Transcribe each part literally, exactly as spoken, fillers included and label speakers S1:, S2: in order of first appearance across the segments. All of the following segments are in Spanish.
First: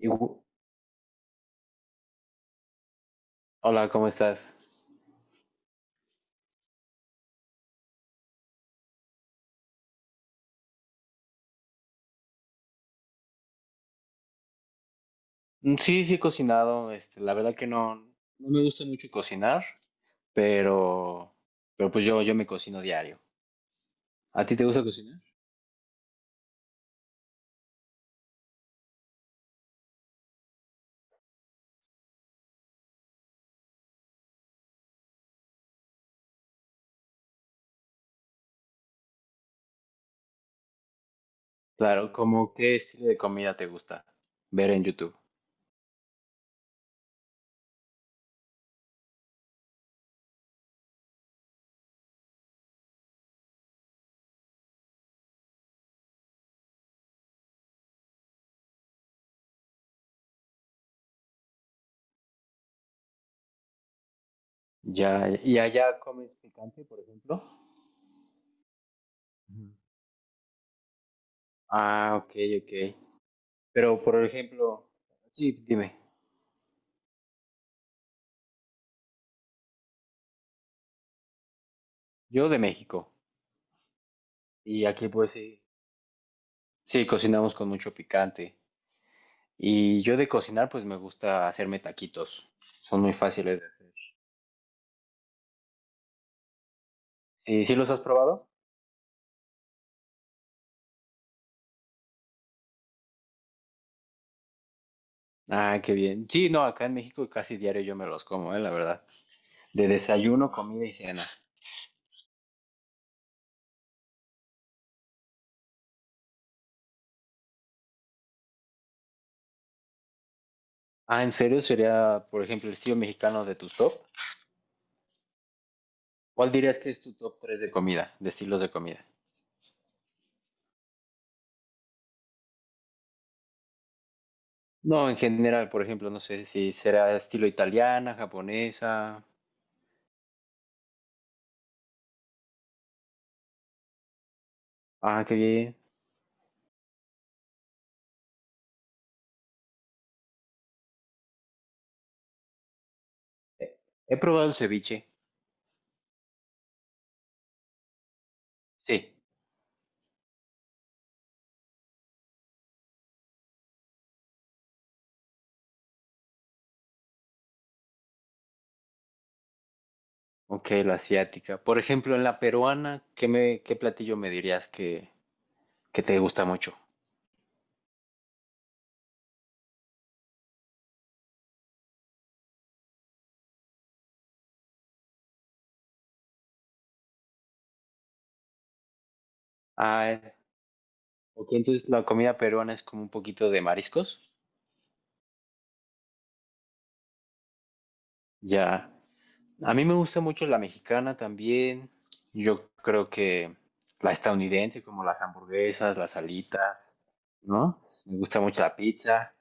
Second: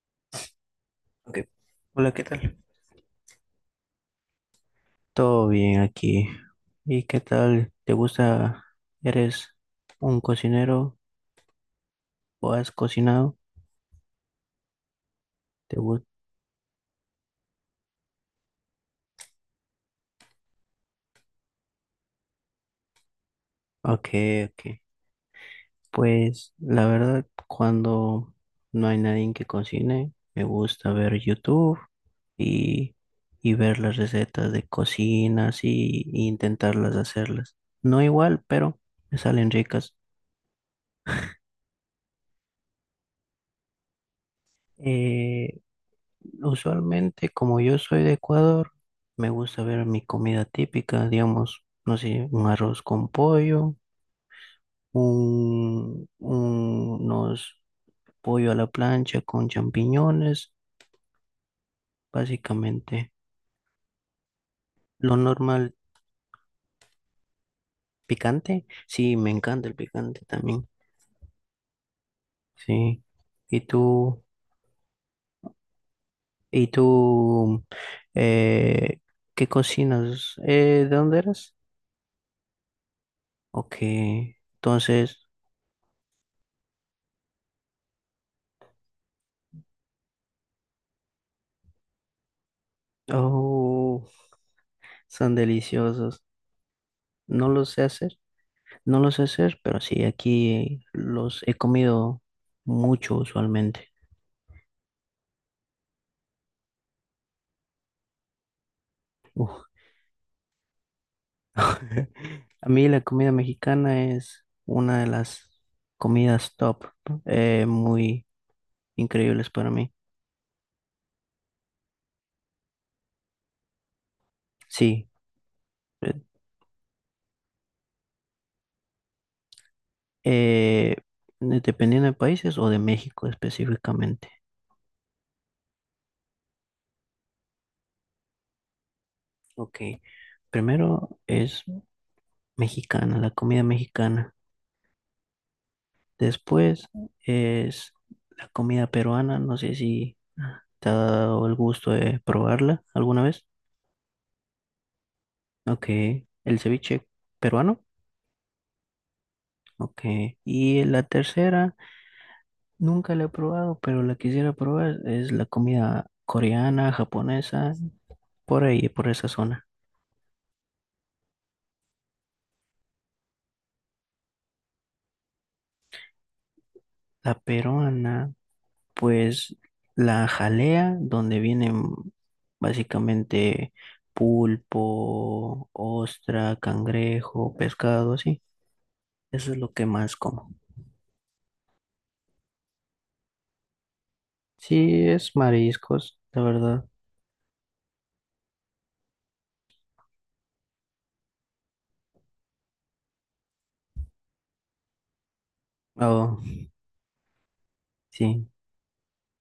S1: Y
S2: Ok. Hola, ¿qué tal?
S1: hola, ¿cómo estás?
S2: Todo bien aquí. ¿Y qué tal? ¿Te gusta? ¿Eres un cocinero o has cocinado?
S1: Mm,
S2: ¿Te
S1: Sí,
S2: gusta?
S1: sí he cocinado, este, la verdad que no, no me gusta mucho cocinar, pero, pero pues yo, yo me cocino diario.
S2: Ok,
S1: ¿A ti
S2: ok.
S1: te gusta cocinar?
S2: Pues la verdad, cuando no hay nadie que cocine, me gusta ver YouTube y, y ver las recetas de cocinas y, y intentarlas hacerlas. No igual, pero me salen ricas.
S1: Claro, ¿cómo qué estilo de comida te gusta ver en YouTube?
S2: Eh, Usualmente, como yo soy de Ecuador, me gusta ver mi comida típica, digamos, no sé, un arroz con pollo, un, un- unos pollo a la plancha con champiñones, básicamente. Lo
S1: Ya, ¿y
S2: normal,
S1: allá comes picante, por ejemplo?
S2: picante, sí, me encanta
S1: Ujú.
S2: el picante también,
S1: Ah, ok, ok.
S2: sí. ¿Y
S1: Pero
S2: tú,
S1: por ejemplo, sí, dime,
S2: y tú, eh, qué cocinas? Eh, ¿de dónde eres?
S1: yo de México,
S2: Ok,
S1: y aquí
S2: entonces,
S1: pues sí, sí cocinamos con mucho picante. Y yo de cocinar, pues me gusta hacerme taquitos. Son muy fáciles de hacer.
S2: oh. Son deliciosos. No lo
S1: ¿Sí, sí
S2: sé
S1: los has
S2: hacer,
S1: probado?
S2: no lo sé hacer, pero sí, aquí los he comido mucho usualmente.
S1: Ah, qué bien. Sí, no, acá en México casi diario yo me los como, eh, la verdad.
S2: Uf.
S1: De desayuno, wow, comida y cena.
S2: A mí la comida mexicana es una de las comidas top, eh, muy increíbles para mí.
S1: Ah, ¿en serio? Sería, por ejemplo, el estilo mexicano de tu top.
S2: Sí, eh,
S1: ¿Cuál dirías que es tu top tres de comida, de estilos de comida?
S2: eh, dependiendo de países o de México específicamente.
S1: No, en general, por ejemplo, no sé si será estilo italiana, japonesa.
S2: Ok, primero es mexicana, la comida mexicana.
S1: Ah, qué bien.
S2: Después es la comida peruana. No sé si te ha dado el gusto de probarla alguna vez.
S1: Eh, He probado el ceviche.
S2: Ok. El ceviche peruano.
S1: Sí.
S2: Ok. Y la tercera, nunca la he probado, pero la quisiera probar. Es la comida coreana, japonesa, por ahí, por esa zona.
S1: Ok, la asiática. Por ejemplo, en la peruana, ¿qué me, qué platillo me dirías que, que te gusta mucho?
S2: La peruana, pues la jalea, donde vienen básicamente pulpo, ostra, cangrejo, pescado, así. Eso es lo que
S1: Ah,
S2: más
S1: eh,
S2: como.
S1: ok, entonces la comida peruana es como un poquito de mariscos.
S2: Sí, es mariscos, la verdad.
S1: Ya. A mí me gusta mucho la mexicana también. Yo creo que la estadounidense, como las hamburguesas, las
S2: Oh,
S1: alitas, ¿no? Me gusta
S2: sí,
S1: mucho la pizza.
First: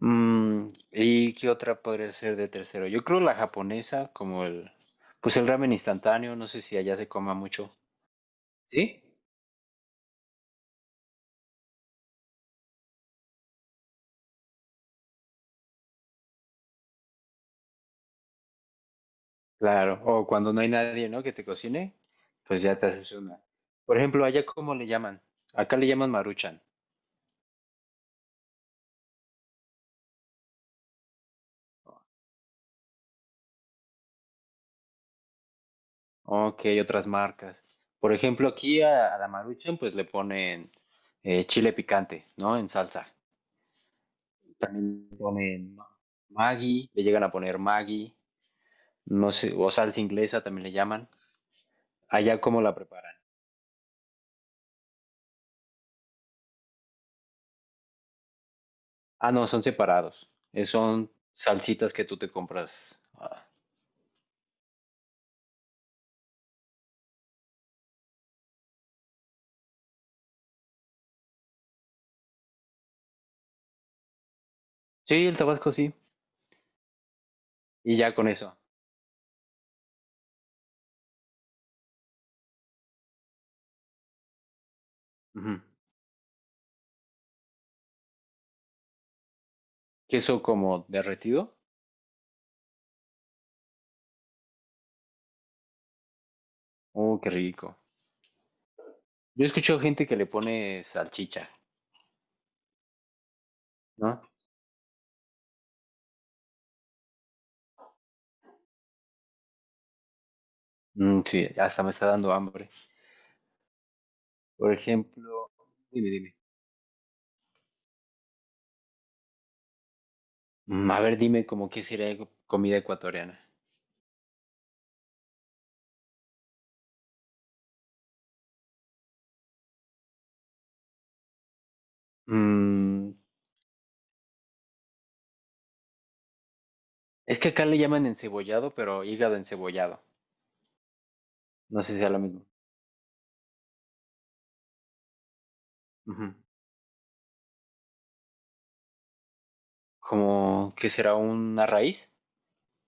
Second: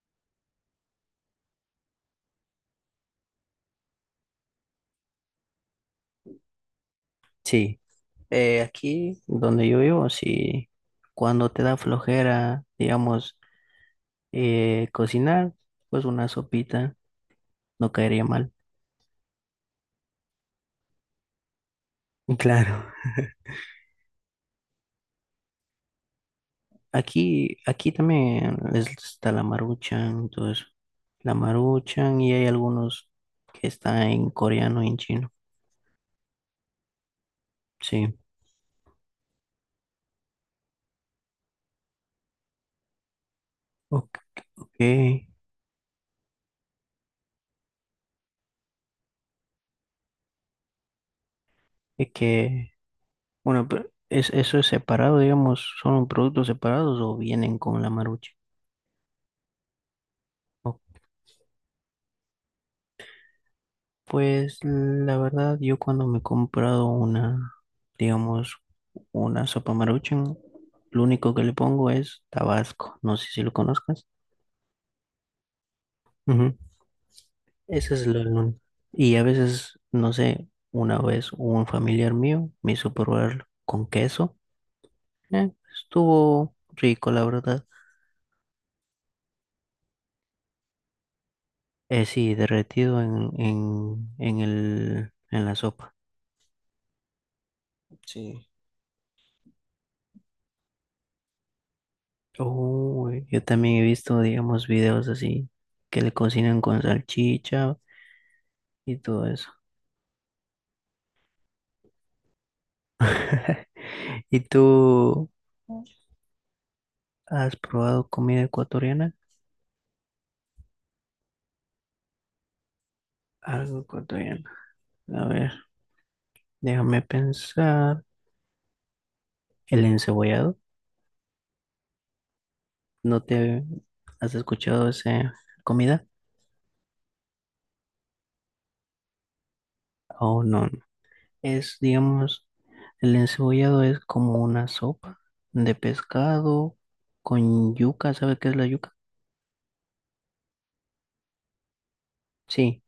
S1: Mm, ¿y qué otra podría ser de tercero? Yo creo la japonesa, como el, pues el ramen instantáneo, no sé si allá se coma mucho.
S2: sí. Eh,
S1: ¿Sí?
S2: aquí donde yo vivo, sí, cuando te da flojera, digamos, eh, cocinar, pues una sopita no caería mal.
S1: Claro, o cuando no hay nadie, ¿no? Que te cocine,
S2: Y
S1: pues ya te
S2: claro.
S1: haces una. Por ejemplo, ¿allá cómo le llaman? Acá le llaman Maruchan.
S2: Aquí, aquí también es- está la maruchan, entonces la maruchan y hay algunos que están en coreano y en chino.
S1: Ok, otras marcas. Por
S2: Sí.
S1: ejemplo, aquí a, a la Maruchan pues le ponen eh, chile picante, ¿no? En salsa.
S2: Ok.
S1: También le ponen ma- Maggi, le llegan a poner Maggi, no sé, o salsa inglesa también le llaman.
S2: Es
S1: Allá cómo
S2: que
S1: la preparan.
S2: Bueno, pero ¿es, eso es separado, digamos, son productos separados o vienen con la marucha?
S1: Ah, no, son separados. Eh,
S2: O-
S1: son salsitas que tú te compras. Ah,
S2: Pues la verdad, yo cuando me he comprado una, digamos, una sopa maruchan, lo único que le pongo es tabasco, no sé si lo conozcas.
S1: sí, el Tabasco sí.
S2: Ujú. Ese
S1: Y
S2: es lo
S1: ya con
S2: lo
S1: eso.
S2: único. Y a veces, no sé, una vez un familiar mío me hizo probarlo con queso. Eh,
S1: Ujú.
S2: estuvo rico, la verdad.
S1: Queso como derretido.
S2: Eh, sí, derretido en, en, en el, en la sopa.
S1: Oh, qué rico.
S2: Sí.
S1: Yo escucho gente que le pone salchicha,
S2: Uy, yo también he visto,
S1: ¿no?
S2: digamos, videos así que le cocinan con salchicha y todo eso.
S1: Mm, sí, hasta me está dando hambre.
S2: ¿Y
S1: Por
S2: tú
S1: ejemplo, dime, dime.
S2: has probado comida ecuatoriana?
S1: Mm, a ver, dime como qué sería algo, comida ecuatoriana.
S2: Algo ecuatoriano. A ver, déjame pensar. ¿El encebollado?
S1: Mm,
S2: ¿No te has escuchado esa comida?
S1: es que acá le llaman encebollado, pero hígado encebollado.
S2: Oh, no, no. Es,
S1: No sé si sea lo mismo.
S2: digamos, el encebollado es como una sopa de
S1: Ujú.
S2: pescado con yuca. ¿Sabe qué es la yuca?
S1: Como que será una raíz,
S2: Sí,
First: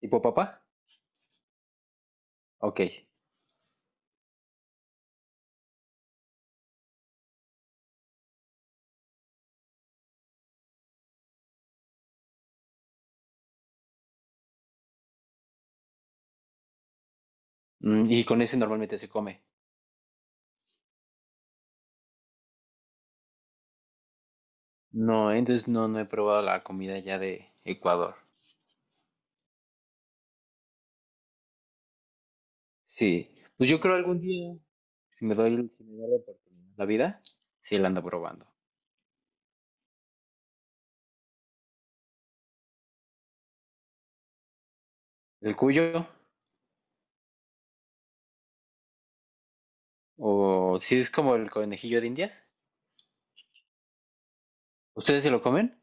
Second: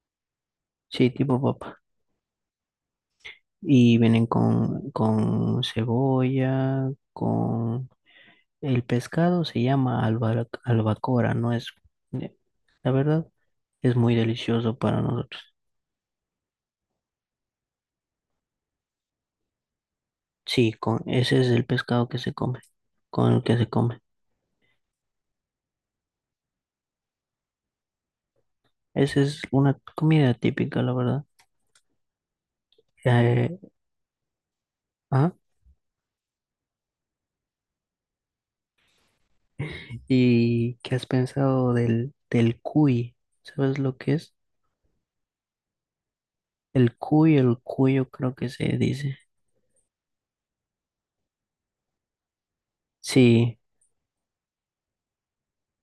S1: tipo papa.
S2: sí, tipo papa.
S1: Ok.
S2: Y vienen con, con cebolla, con... El pescado se llama alba- albacora, no es... eh, la verdad, es muy delicioso para nosotros.
S1: Mm, y con ese normalmente se come.
S2: Sí, con, ese es el pescado que se come, con el que se come.
S1: No, entonces no, no he probado la comida ya de Ecuador.
S2: Esa es una comida típica, la verdad.
S1: Sí,
S2: Eh,
S1: pues yo creo algún día, si
S2: ah,
S1: me doy, si me da la oportunidad, la vida, sí la ando probando.
S2: ¿Y qué has pensado del, del cuy? ¿Sabes lo que es?
S1: El cuyo,
S2: El cuy, el cuyo creo que se dice.
S1: o si es como el conejillo de Indias,
S2: Sí.
S1: ¿ustedes se lo comen?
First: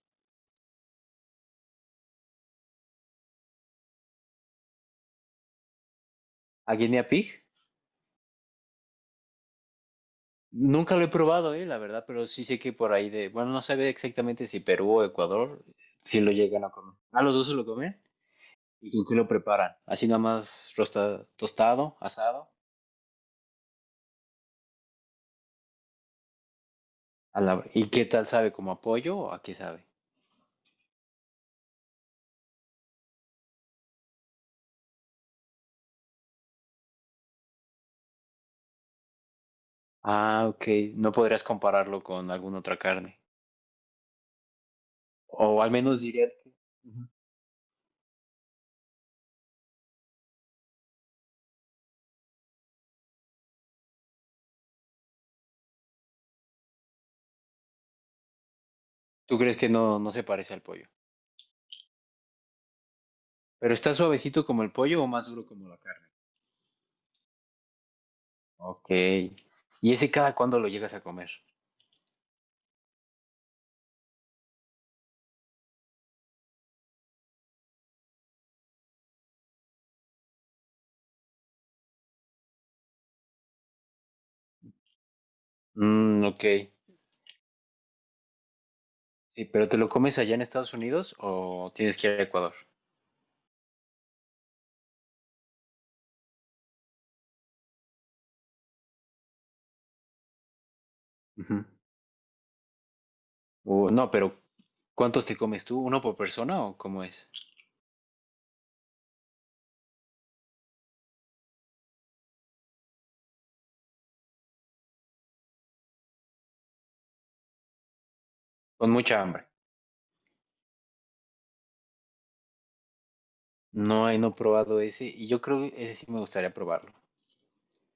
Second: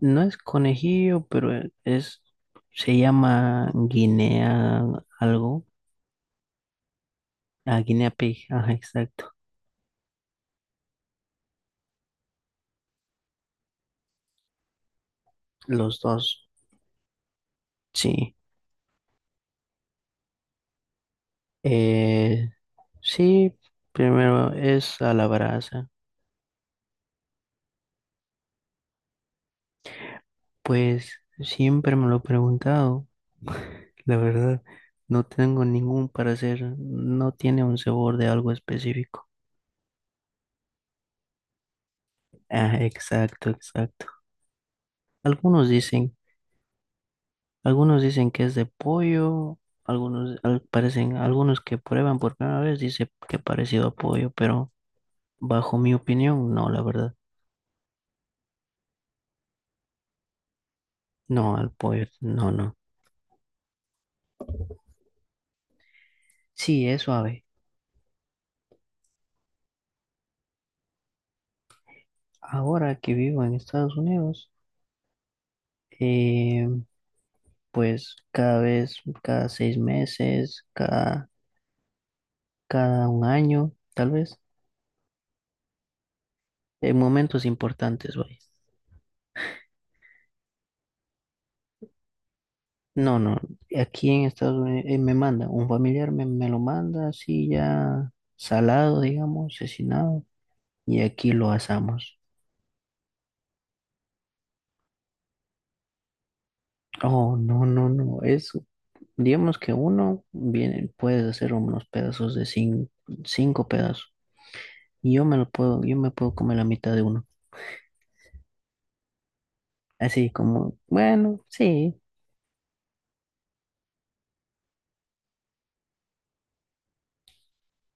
S2: No es conejillo, pero e- es, se llama Guinea algo.
S1: ¿A guinea pig?
S2: Ah, Guinea Pig, ajá, exacto.
S1: Nunca lo he probado, eh, la verdad, pero sí sé que por ahí de, bueno, no sabe exactamente si Perú o Ecuador,
S2: Los
S1: si lo
S2: dos,
S1: llegan a comer. ¿A los dos se lo comen?
S2: sí.
S1: ¿Y con qué lo preparan? Así nada más rosta- tostado, asado.
S2: Eh, sí, primero es a la brasa.
S1: a la- ¿Y qué tal sabe? ¿Como a pollo o a qué sabe?
S2: Pues siempre me lo he preguntado, la verdad. No tengo ningún parecer, no tiene un sabor de algo específico.
S1: Ah, ok, no podrías compararlo con alguna
S2: Ah,
S1: otra carne.
S2: exacto, exacto.
S1: O
S2: Algunos
S1: al menos
S2: dicen
S1: dirías que ujú,
S2: algunos dicen que es de pollo, algunos al- parecen, algunos que prueban por primera vez dice que parecido a pollo, pero bajo mi opinión, no, la verdad.
S1: tú crees que no, no se parece al pollo.
S2: No, al pollo, no, no.
S1: Pero está suavecito como el pollo o más duro como la carne.
S2: Sí, es suave.
S1: Ok. ¿Y ese cada cuándo lo llegas a comer?
S2: Ahora que vivo en Estados Unidos, eh, pues cada vez, cada seis meses, cada, cada un año, tal vez,
S1: Mm, ok.
S2: en momentos importantes, vaya.
S1: Sí, pero ¿te lo comes allá en Estados Unidos o tienes que ir a Ecuador?
S2: No, no, aquí en Estados Unidos eh, me manda, un familiar me, me lo manda así ya salado, digamos, asesinado, y aquí lo
S1: Ujú.
S2: asamos.
S1: Uh, no, pero ¿cuántos te comes tú? ¿Uno por persona o cómo es?
S2: Oh, no, no, no, eso. Digamos que uno viene, puedes hacer unos pedazos de cin- cinco pedazos, y yo me lo puedo, yo me puedo comer la mitad de uno.
S1: Con mucha hambre.
S2: Así como, bueno, sí,
S1: No, eh, no he probado ese y yo creo que ese sí me gustaría probarlo.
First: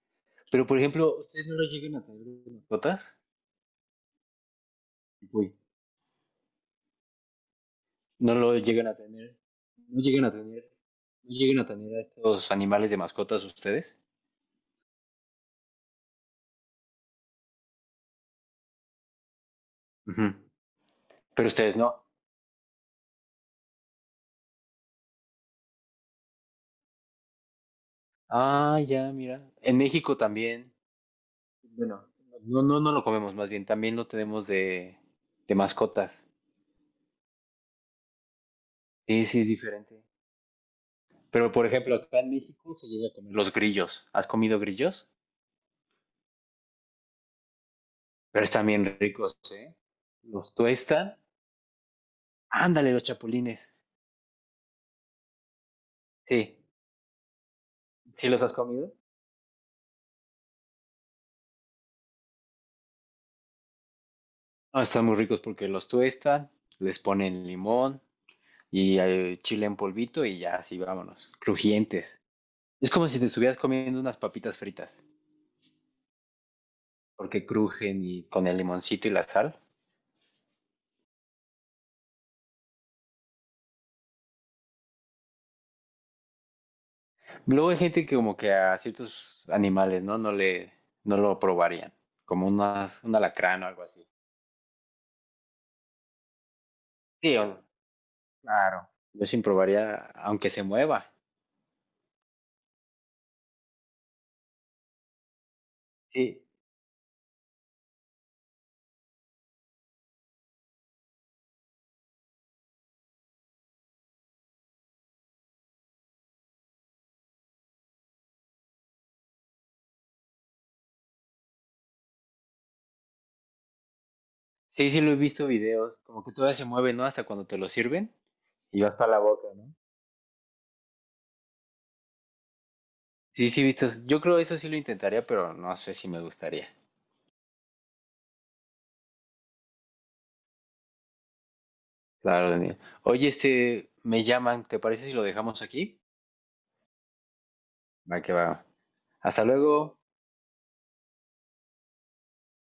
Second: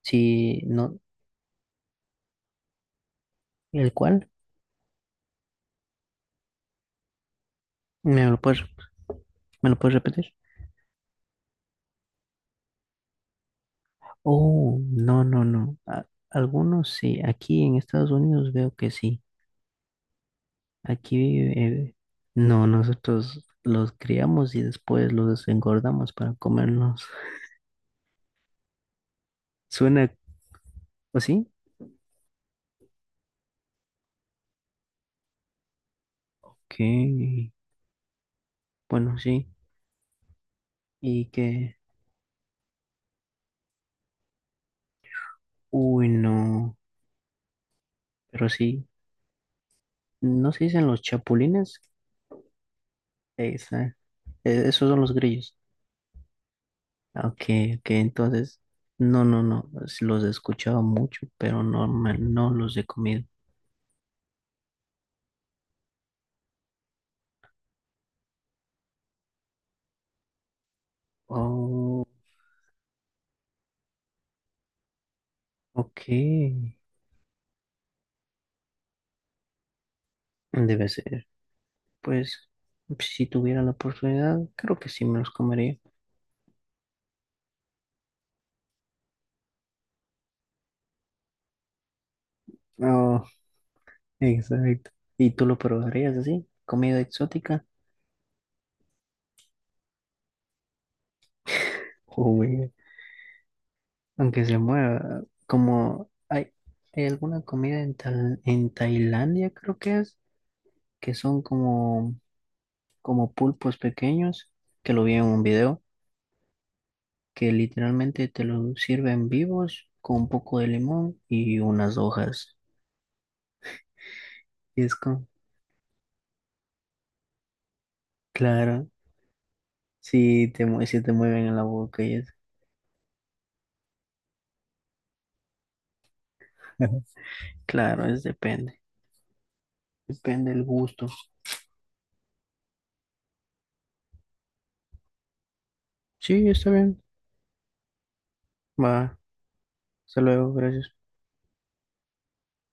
S2: sí,
S1: Pero por
S2: no,
S1: ejemplo, ¿ustedes no lo llegan a tener de mascotas?
S2: ¿el cual? ¿Me
S1: No
S2: lo
S1: lo
S2: puedes,
S1: llegan a tener,
S2: me lo puedes
S1: no llegan
S2: repetir?
S1: a tener, no llegan a tener a estos animales de mascotas ustedes.
S2: Oh, no, no, no. A- algunos sí, aquí en Estados Unidos veo que sí.
S1: Ujú.
S2: Aquí,
S1: Pero ustedes
S2: eh,
S1: no.
S2: no, nosotros los criamos y después los engordamos para comernos.
S1: Ah, ya, mira. En
S2: Suena
S1: México también.
S2: así,
S1: Bueno, no, no, no lo comemos, más bien, también lo tenemos de, de mascotas.
S2: que, bueno,
S1: Sí, sí,
S2: sí,
S1: es diferente.
S2: y
S1: Pero por
S2: que,
S1: ejemplo, acá en México se llega a comer los grillos. ¿Has comido grillos?
S2: uy, no,
S1: Pero
S2: pero
S1: están
S2: sí,
S1: bien ricos, ¿eh?
S2: ¿no
S1: Los
S2: se dicen los
S1: tuestan.
S2: chapulines?
S1: Ándale, los chapulines.
S2: Esa, e- esos son los grillos.
S1: Sí,
S2: Ah, ok, ok,
S1: ¿sí los has
S2: entonces,
S1: comido?
S2: no, no, no, es- los he escuchado mucho, pero no, me- no los he comido.
S1: Ah, están muy ricos porque los tuestan, les ponen limón y eh, chile en polvito y ya así vámonos,
S2: Oh,
S1: crujientes. Es como si te estuvieras comiendo unas papitas fritas,
S2: ok,
S1: porque crujen y con el limoncito y la sal.
S2: debe ser. Pues si tuviera la oportunidad, creo que sí me los comería.
S1: Luego hay gente que como que a ciertos animales, ¿no? No le, no lo probarían, como unas, un
S2: Oh,
S1: alacrán o algo así.
S2: exacto. ¿Y tú lo probarías así? ¿Comida
S1: Sí,
S2: exótica?
S1: o- claro. Yo sin probaría, aunque se mueva.
S2: Uy, aunque se mueva, como
S1: Sí,
S2: hay, hay alguna comida en, Tal- en Tailandia, creo que es, que son como, como pulpos pequeños, que lo vi en un video, que literalmente te lo sirven vivos con un poco de limón y unas hojas. Y
S1: sí,
S2: es
S1: sí lo he
S2: como,
S1: visto videos, como que todavía se mueve, ¿no? Hasta cuando te lo sirven y
S2: claro,
S1: vas para la boca, ¿no?
S2: si te, mue- sí te mueven en la boca y eso.
S1: Sí, sí, vistos. Yo creo eso sí lo intentaría, pero no sé si me gustaría.
S2: Claro, es depende. Depende el gusto.
S1: Claro, Daniel. Oye, este, me llaman, ¿te parece si lo dejamos aquí?
S2: Sí, está bien.
S1: Va que va.
S2: Va.
S1: Hasta luego.
S2: Hasta luego, gracias.